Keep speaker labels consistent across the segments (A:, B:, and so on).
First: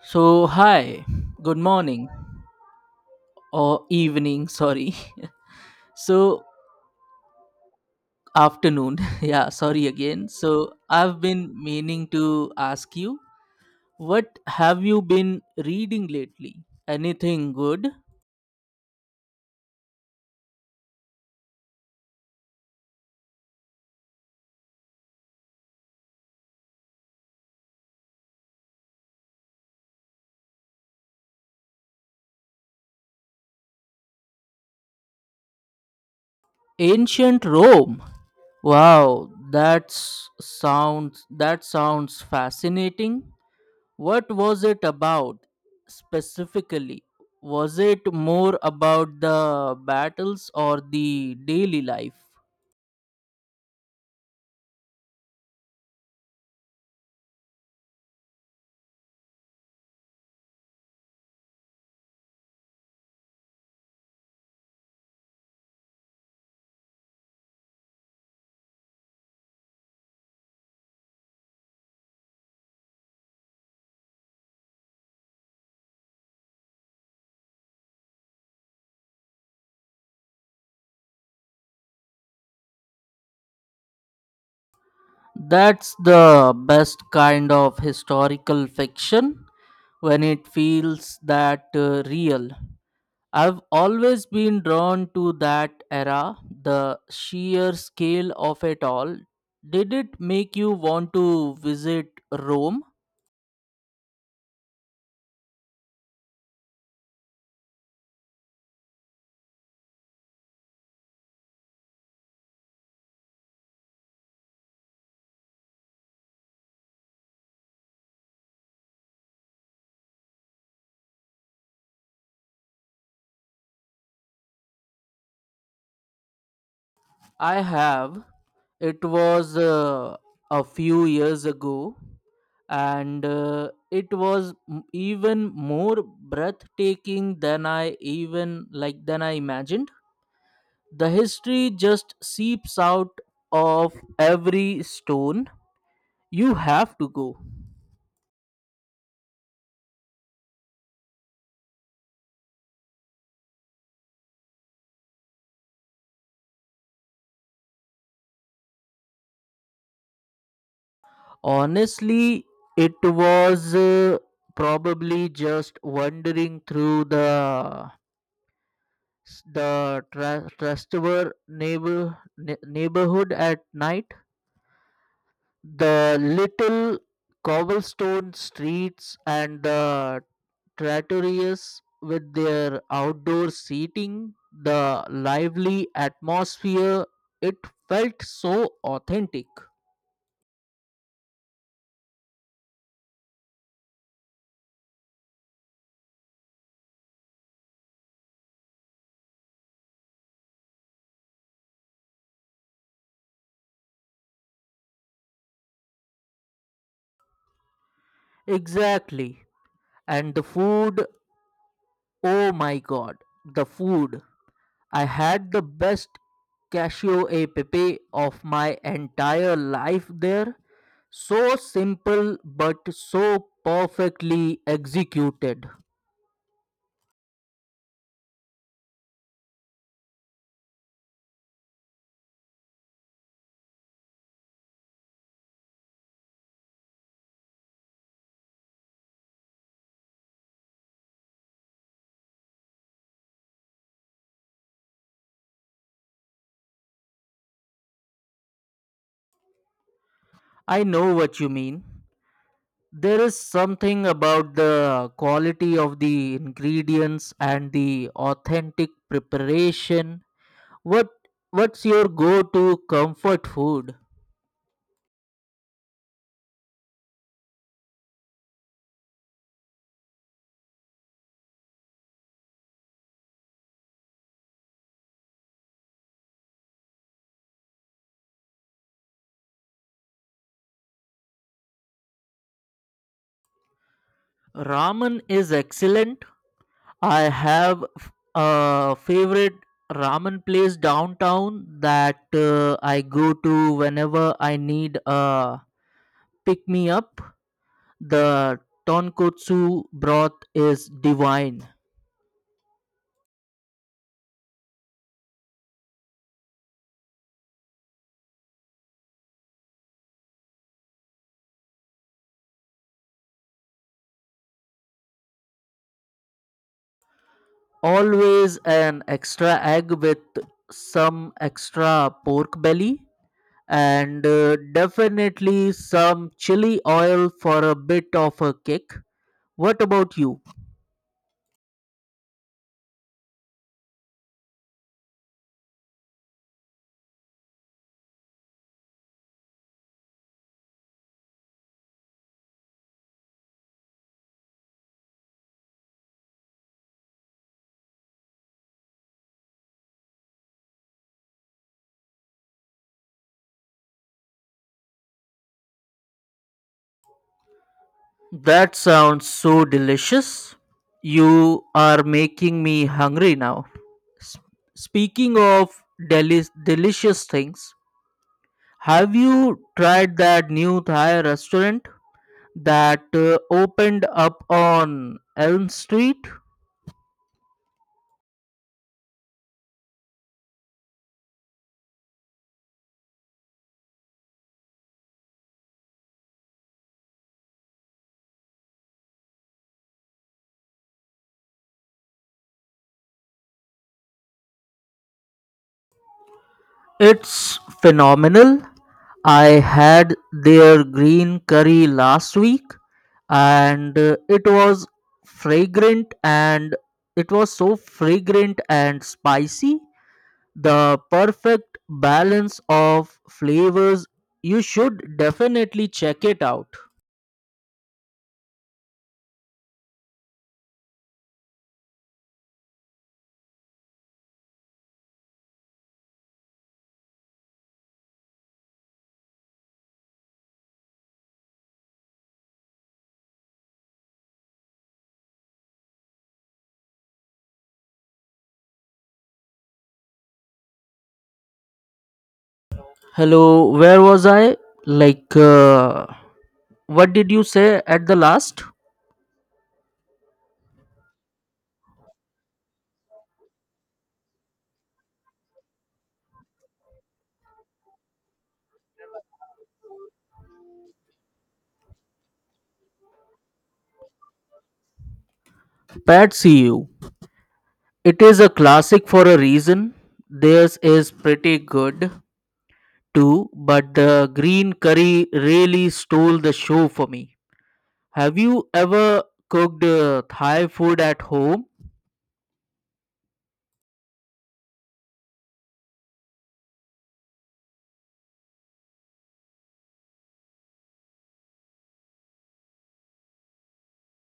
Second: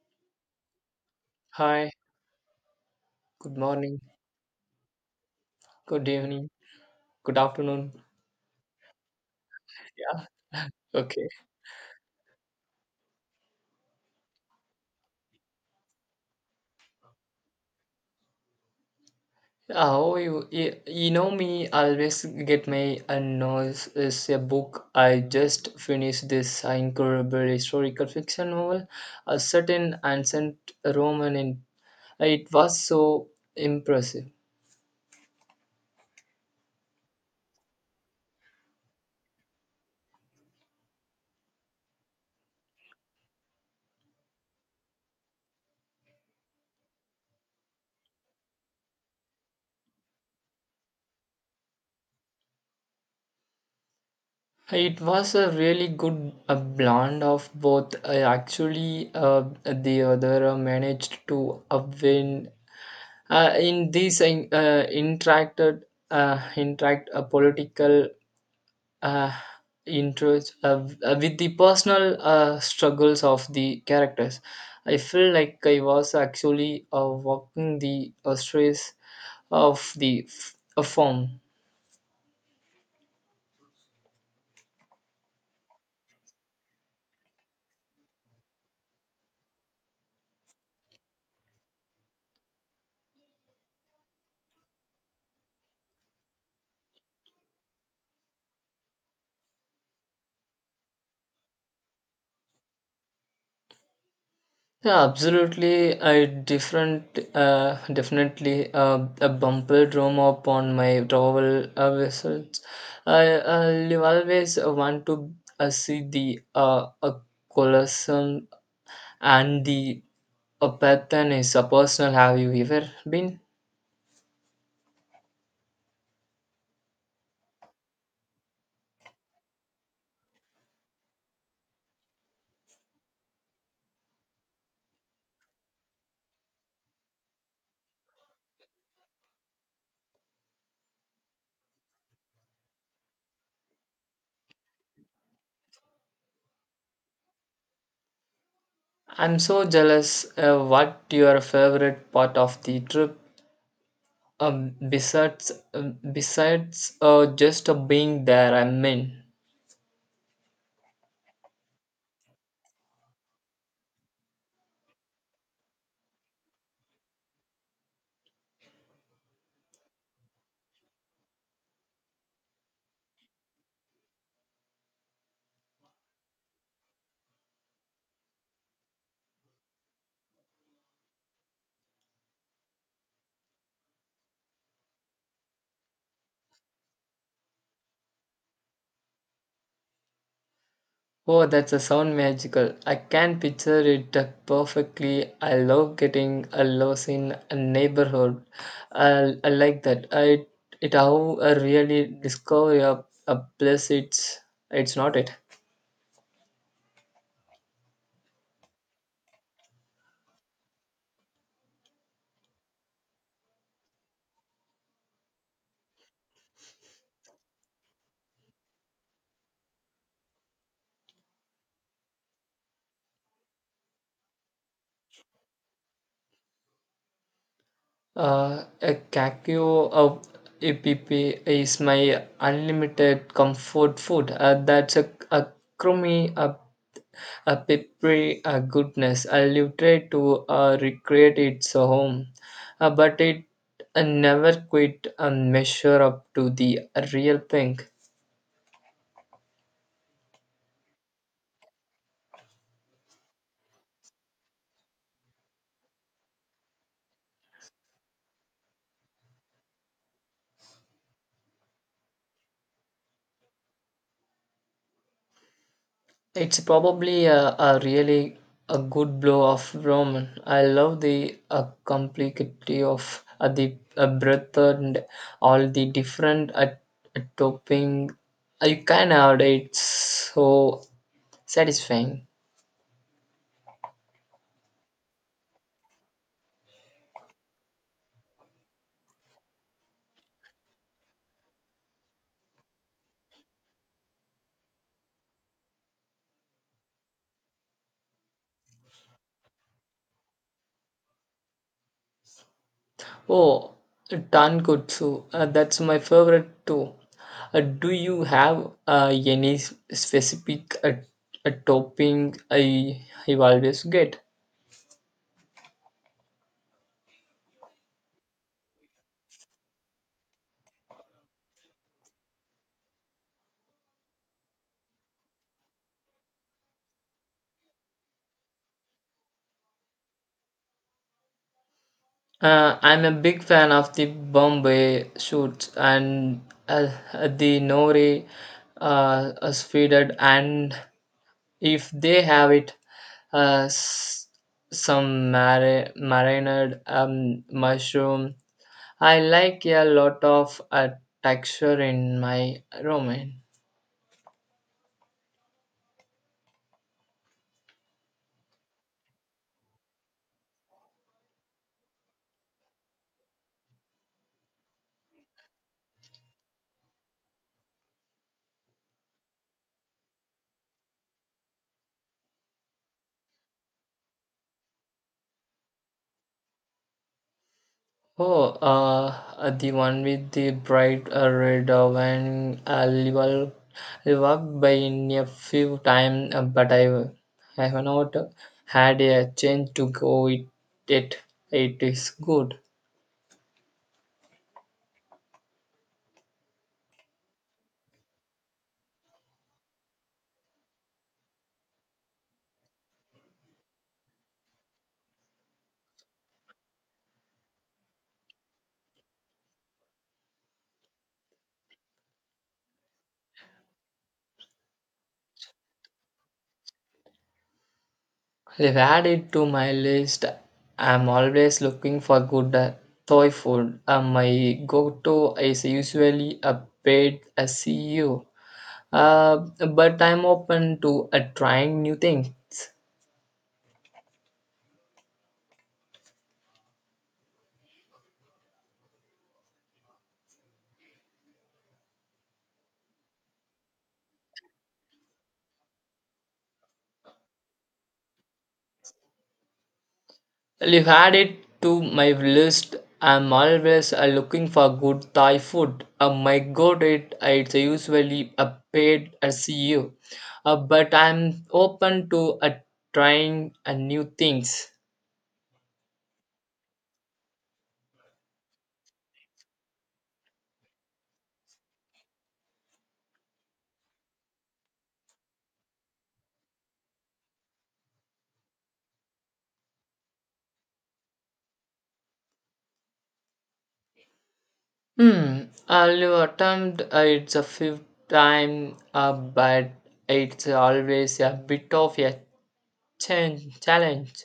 A: So, hi, good
B: Hi,
A: morning
B: good
A: or
B: morning,
A: evening, sorry.
B: good
A: So,
B: evening, good afternoon.
A: afternoon, yeah, sorry
B: Yeah,
A: again. So, I've
B: okay.
A: been meaning to ask you, what have you been reading lately? Anything good?
B: Oh, you know me, I always get my unknowns is a book. I just finished this incredible historical fiction novel, a certain ancient Roman, and it was so impressive.
A: Ancient Rome. Wow, that sounds fascinating. What was it about specifically? Was it more about the battles or the daily life?
B: It was a really good blend of both. I actually, the other managed to win in these interacted interact a political uh, interests with the personal struggles of the characters. I feel like I was actually walking the stress of the a form.
A: That's the best kind of historical fiction when it feels that real. I've always been drawn to that era, the sheer scale of it all. Did it make you want to visit Rome?
B: Yeah, absolutely. I different Definitely a bumper drum up on my travel vessels. I I will always want to see the a Colosseum and the Apathon Is A personal. Have you ever been?
A: I have. It was a few years ago, and it was even more breathtaking than I even like than I imagined. The history just seeps out of every stone. You have to go.
B: I'm so jealous. What your favorite part of the trip? Besides, just being there. I mean.
A: Honestly, it was probably just wandering through the Trastevere neighborhood at night. The little cobblestone streets and the traitorous with their outdoor seating, the lively atmosphere, it felt so authentic.
B: Oh, that's a sound magical. I can picture it perfectly. I love getting a lost in a neighborhood. I like that. I it how I really discover a place. It's not it.
A: Exactly. And the food, oh my god, the food. I had the best cashew a pepe of my entire life there. So simple but so perfectly executed.
B: A Kakio of app is my unlimited comfort food. That's a crummy, a peppery goodness. I live try to recreate its home, but it never quite measure up to the real thing.
A: I know what you mean. There is something about the quality of the ingredients and the authentic preparation. What what's your go to comfort food?
B: It's probably a really a good blow of Roman. I love the complexity of the breadth and all the different topping. You can add it so satisfying.
A: Ramen is excellent. I have a favorite ramen place downtown that I go to whenever I need a pick me up. The tonkotsu broth is divine.
B: Oh, tankotsu. That's my favorite too. Do you have any specific topping I you always get?
A: Always an extra egg with some extra pork belly and definitely some chili oil for a bit of a kick. What about you?
B: I'm a big fan of the Bombay shoots and uh, the Nori Speeded, and if they have it, uh, s- some marinated mushroom. I like a lot of texture in my ramen.
A: That sounds so delicious. You are making me hungry now. S- Speaking of delicious things, have you tried that new Thai restaurant that opened up on Elm Street?
B: Oh, the one with the bright red wine. I will walk by in a few times, but I have not had a chance to go it. It it is good.
A: It's phenomenal. I had their green curry last week and fragrant and it was so fragrant and spicy. The perfect balance of flavors. You should definitely check it out.
B: I've added to my list. I'm always looking for good Thai food. My go-to is usually a paid a CEO. Uh, but I'm open to trying new things.
A: Hello, where was I? Like, what did you say at the last?
B: Well, you add it to my list. I'm always looking for good Thai food. My go-to it's usually a paid CEO, but I'm open to trying new things.
A: Patsy, you. It is a classic for a reason. Theirs is pretty good. Too, but the green curry really stole the show for me. Have you ever cooked Thai food at home?
B: Hmm. I'll attempt it's a fifth time, but it's always a bit of a challenge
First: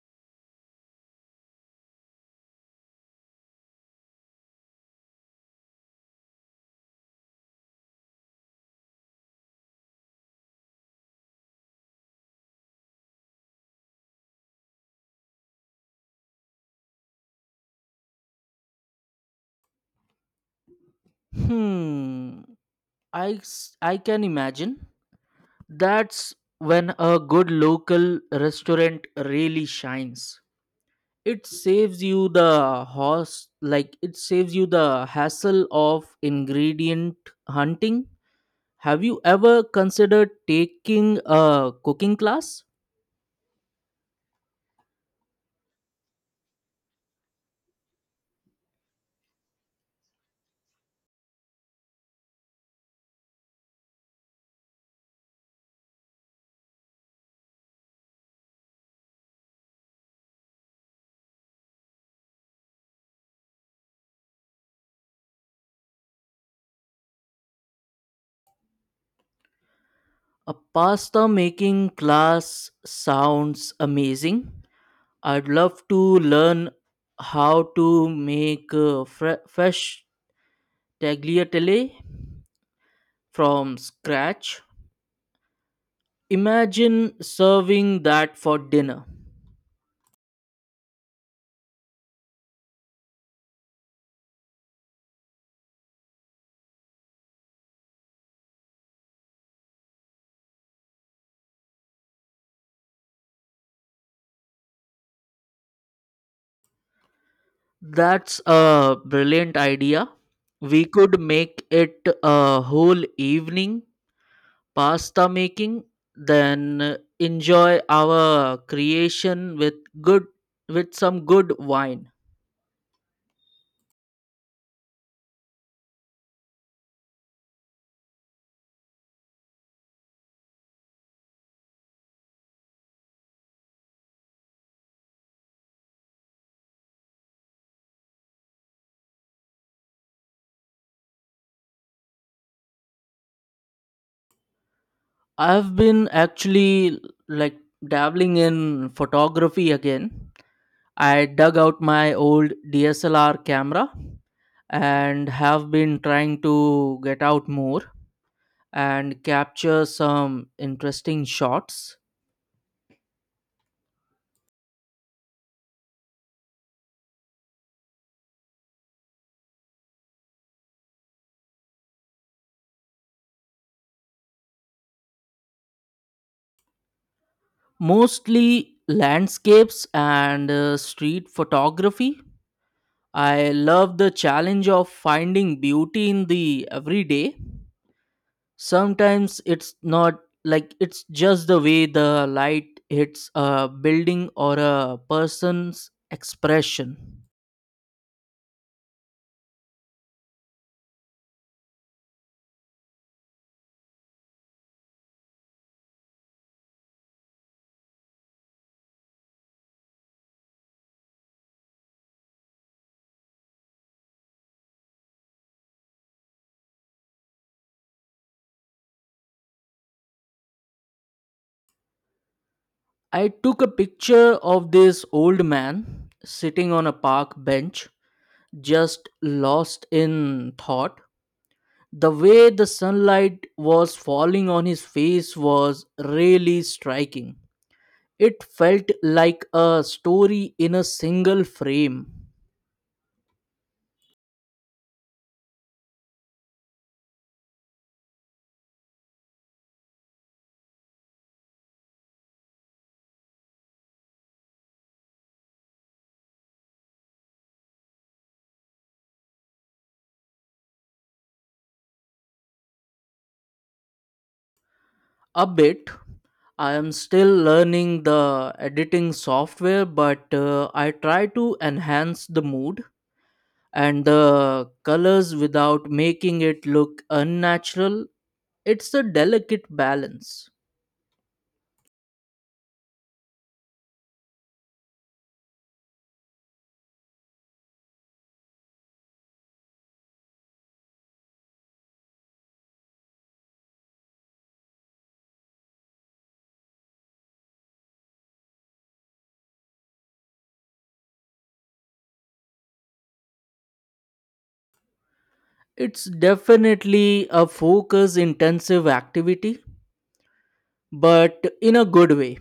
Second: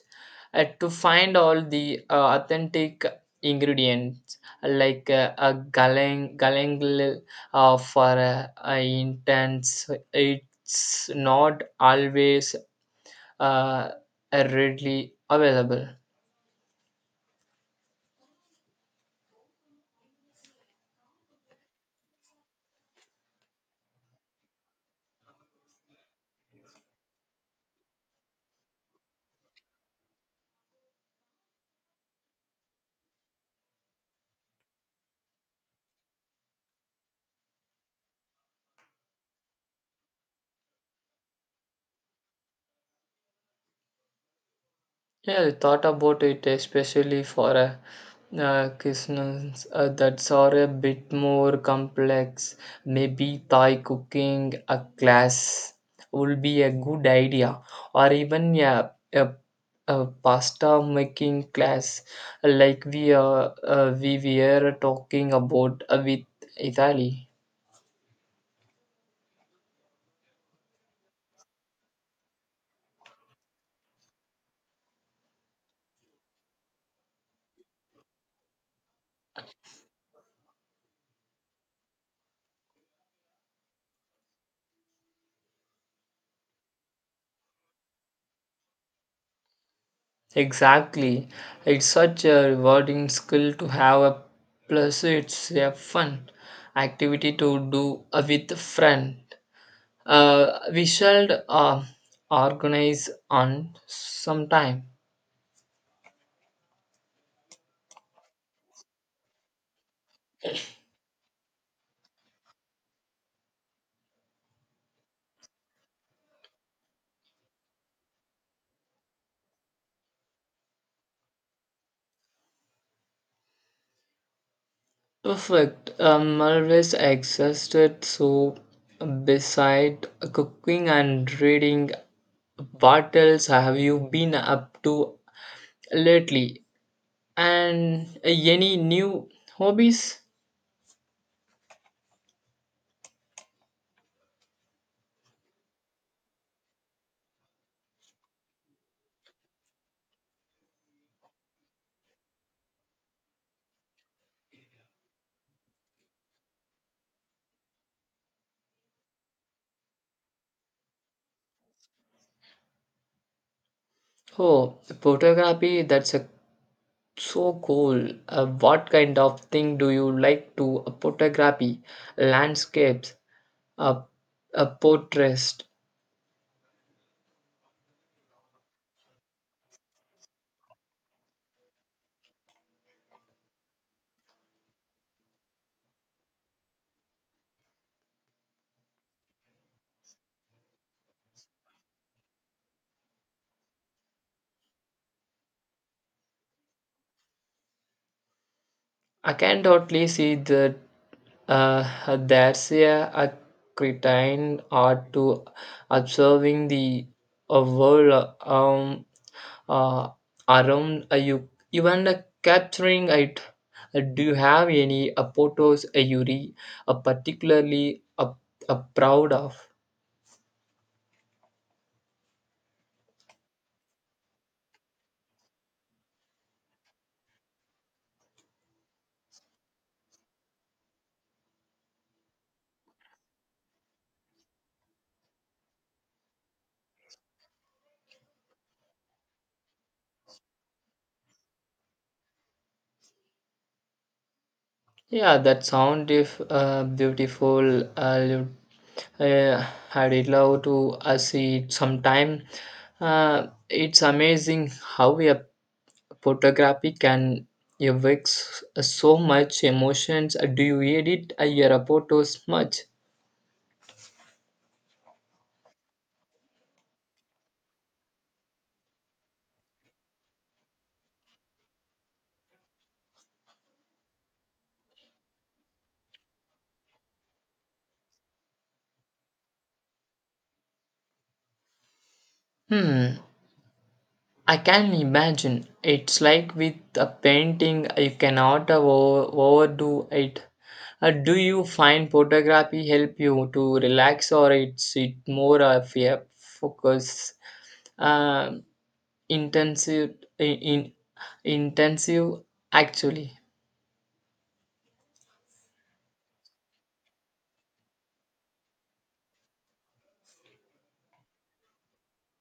B: to find all the authentic ingredients like a galang galang for intense it's not always uh, readily available.
A: Hmm, I can imagine. That's when a good local restaurant really shines. It saves you the horse, it saves you the hassle of ingredient hunting. Have you ever considered taking a cooking class?
B: Yeah, I thought about it especially for cuisines that are a bit more complex. Maybe Thai cooking a class would be a good idea, or even a pasta making class like we were talking about with Italy.
A: A pasta making class sounds amazing. I'd love to learn how to make fresh tagliatelle from scratch. Imagine serving that for dinner.
B: Exactly. It's such a rewarding skill to have a plus it's a fun activity to do with a friend. We shall organize on sometime.
A: That's a brilliant idea. We could make it a whole evening pasta making, then enjoy our creation with good with some good wine.
B: Perfect. I'm always exhausted, so beside cooking and reading, what else have you been up to lately? And any new hobbies?
A: I've been actually like dabbling in photography again. I dug out my old DSLR camera and have been trying to get out more and capture some interesting shots,
B: Oh, photography, that's so cool. What kind of thing do you like to photography? Landscapes, uh, portraits.
A: mostly landscapes and street photography. I love the challenge of finding beauty in the everyday. Sometimes it's not like it's just the way the light hits a building or a person's expression.
B: I can totally see that uh, there's a, a cretin art to observing the world uh, around you, even capturing it. Do you have any photos you particularly proud of?
A: I took a picture of this old man sitting on a park bench, just lost in thought. The way the sunlight was falling on his face was really striking. It felt like a story in a single frame.
B: Yeah, that sound if beautiful. Uh, I'd love to see it sometime. It's amazing how a photography can evoke so much emotions. Do you edit your photos much?
A: A bit. I am still learning the editing software, but I try to enhance the mood and the colors without making it look unnatural. It's a delicate balance.
B: Hmm. I can imagine. It's like with a painting, you cannot overdo it. Do you find photography help you to relax, or it's it more of a focus, uh, intensive, in intensive actually?
A: It's definitely a focus intensive activity, but in a good way.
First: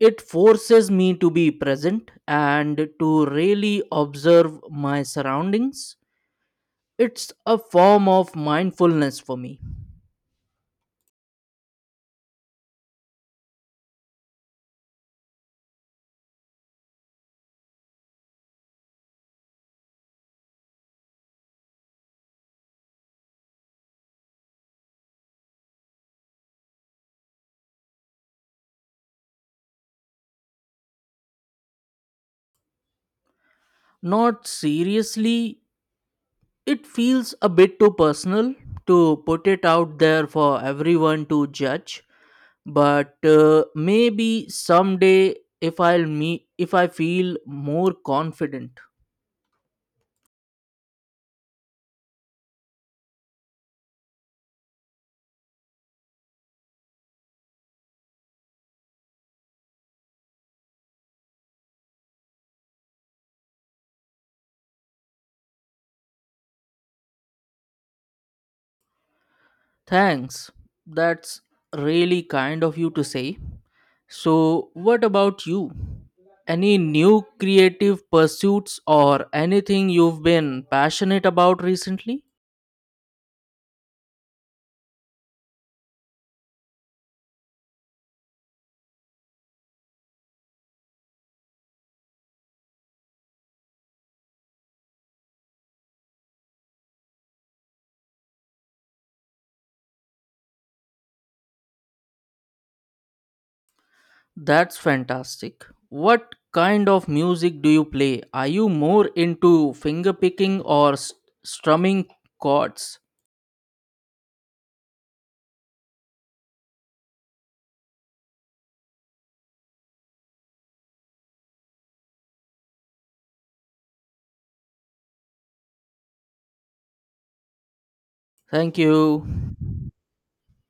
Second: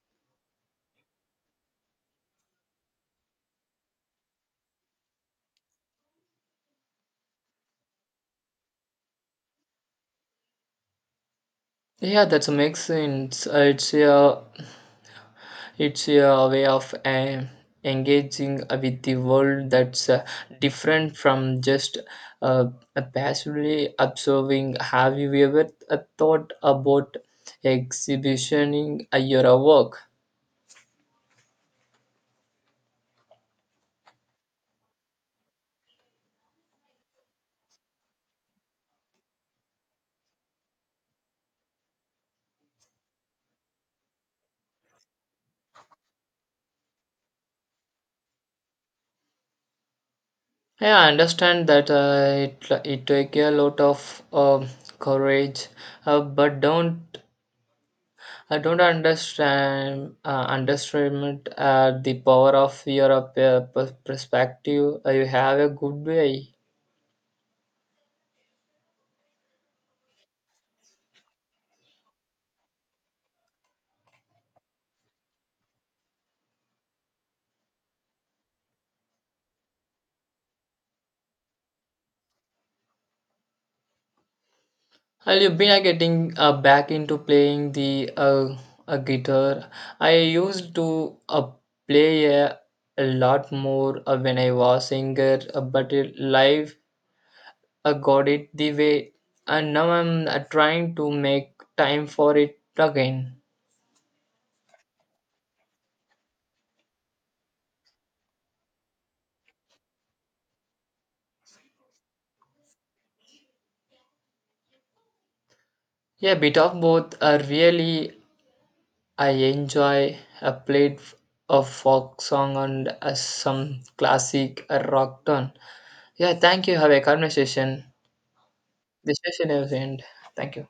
A: It forces me to be present and to really observe my surroundings. It's a form of mindfulness for me.
B: Yeah, that's a makes sense. It's a way of engaging with the world that's different from just uh, passively observing. Have you ever thought about exhibitioning your work?
A: Not seriously, it feels a bit too personal to put it out there for everyone to judge, but maybe someday if I feel more confident.
B: Yeah, I understand that it take a lot of um courage, but don't I don't understand underestimate the power of your perspective. You have a good way.
A: Thanks. That's really kind of you to say. So, what about you? Any new creative pursuits or anything you've been passionate about recently?
B: Well, you've been getting back into playing the guitar. I used to play a lot more when I was younger, but it, life got it the way, and now I'm trying to make time for it again.
A: That's fantastic. What kind of music do you play? Are you more into fingerpicking or strumming chords?
B: Yeah, bit of both. Really, I enjoy. I played a folk song and some classic rock tune. Yeah, thank you. Have a conversation.
A: Thank
B: The session
A: you.
B: has ended. Thank you.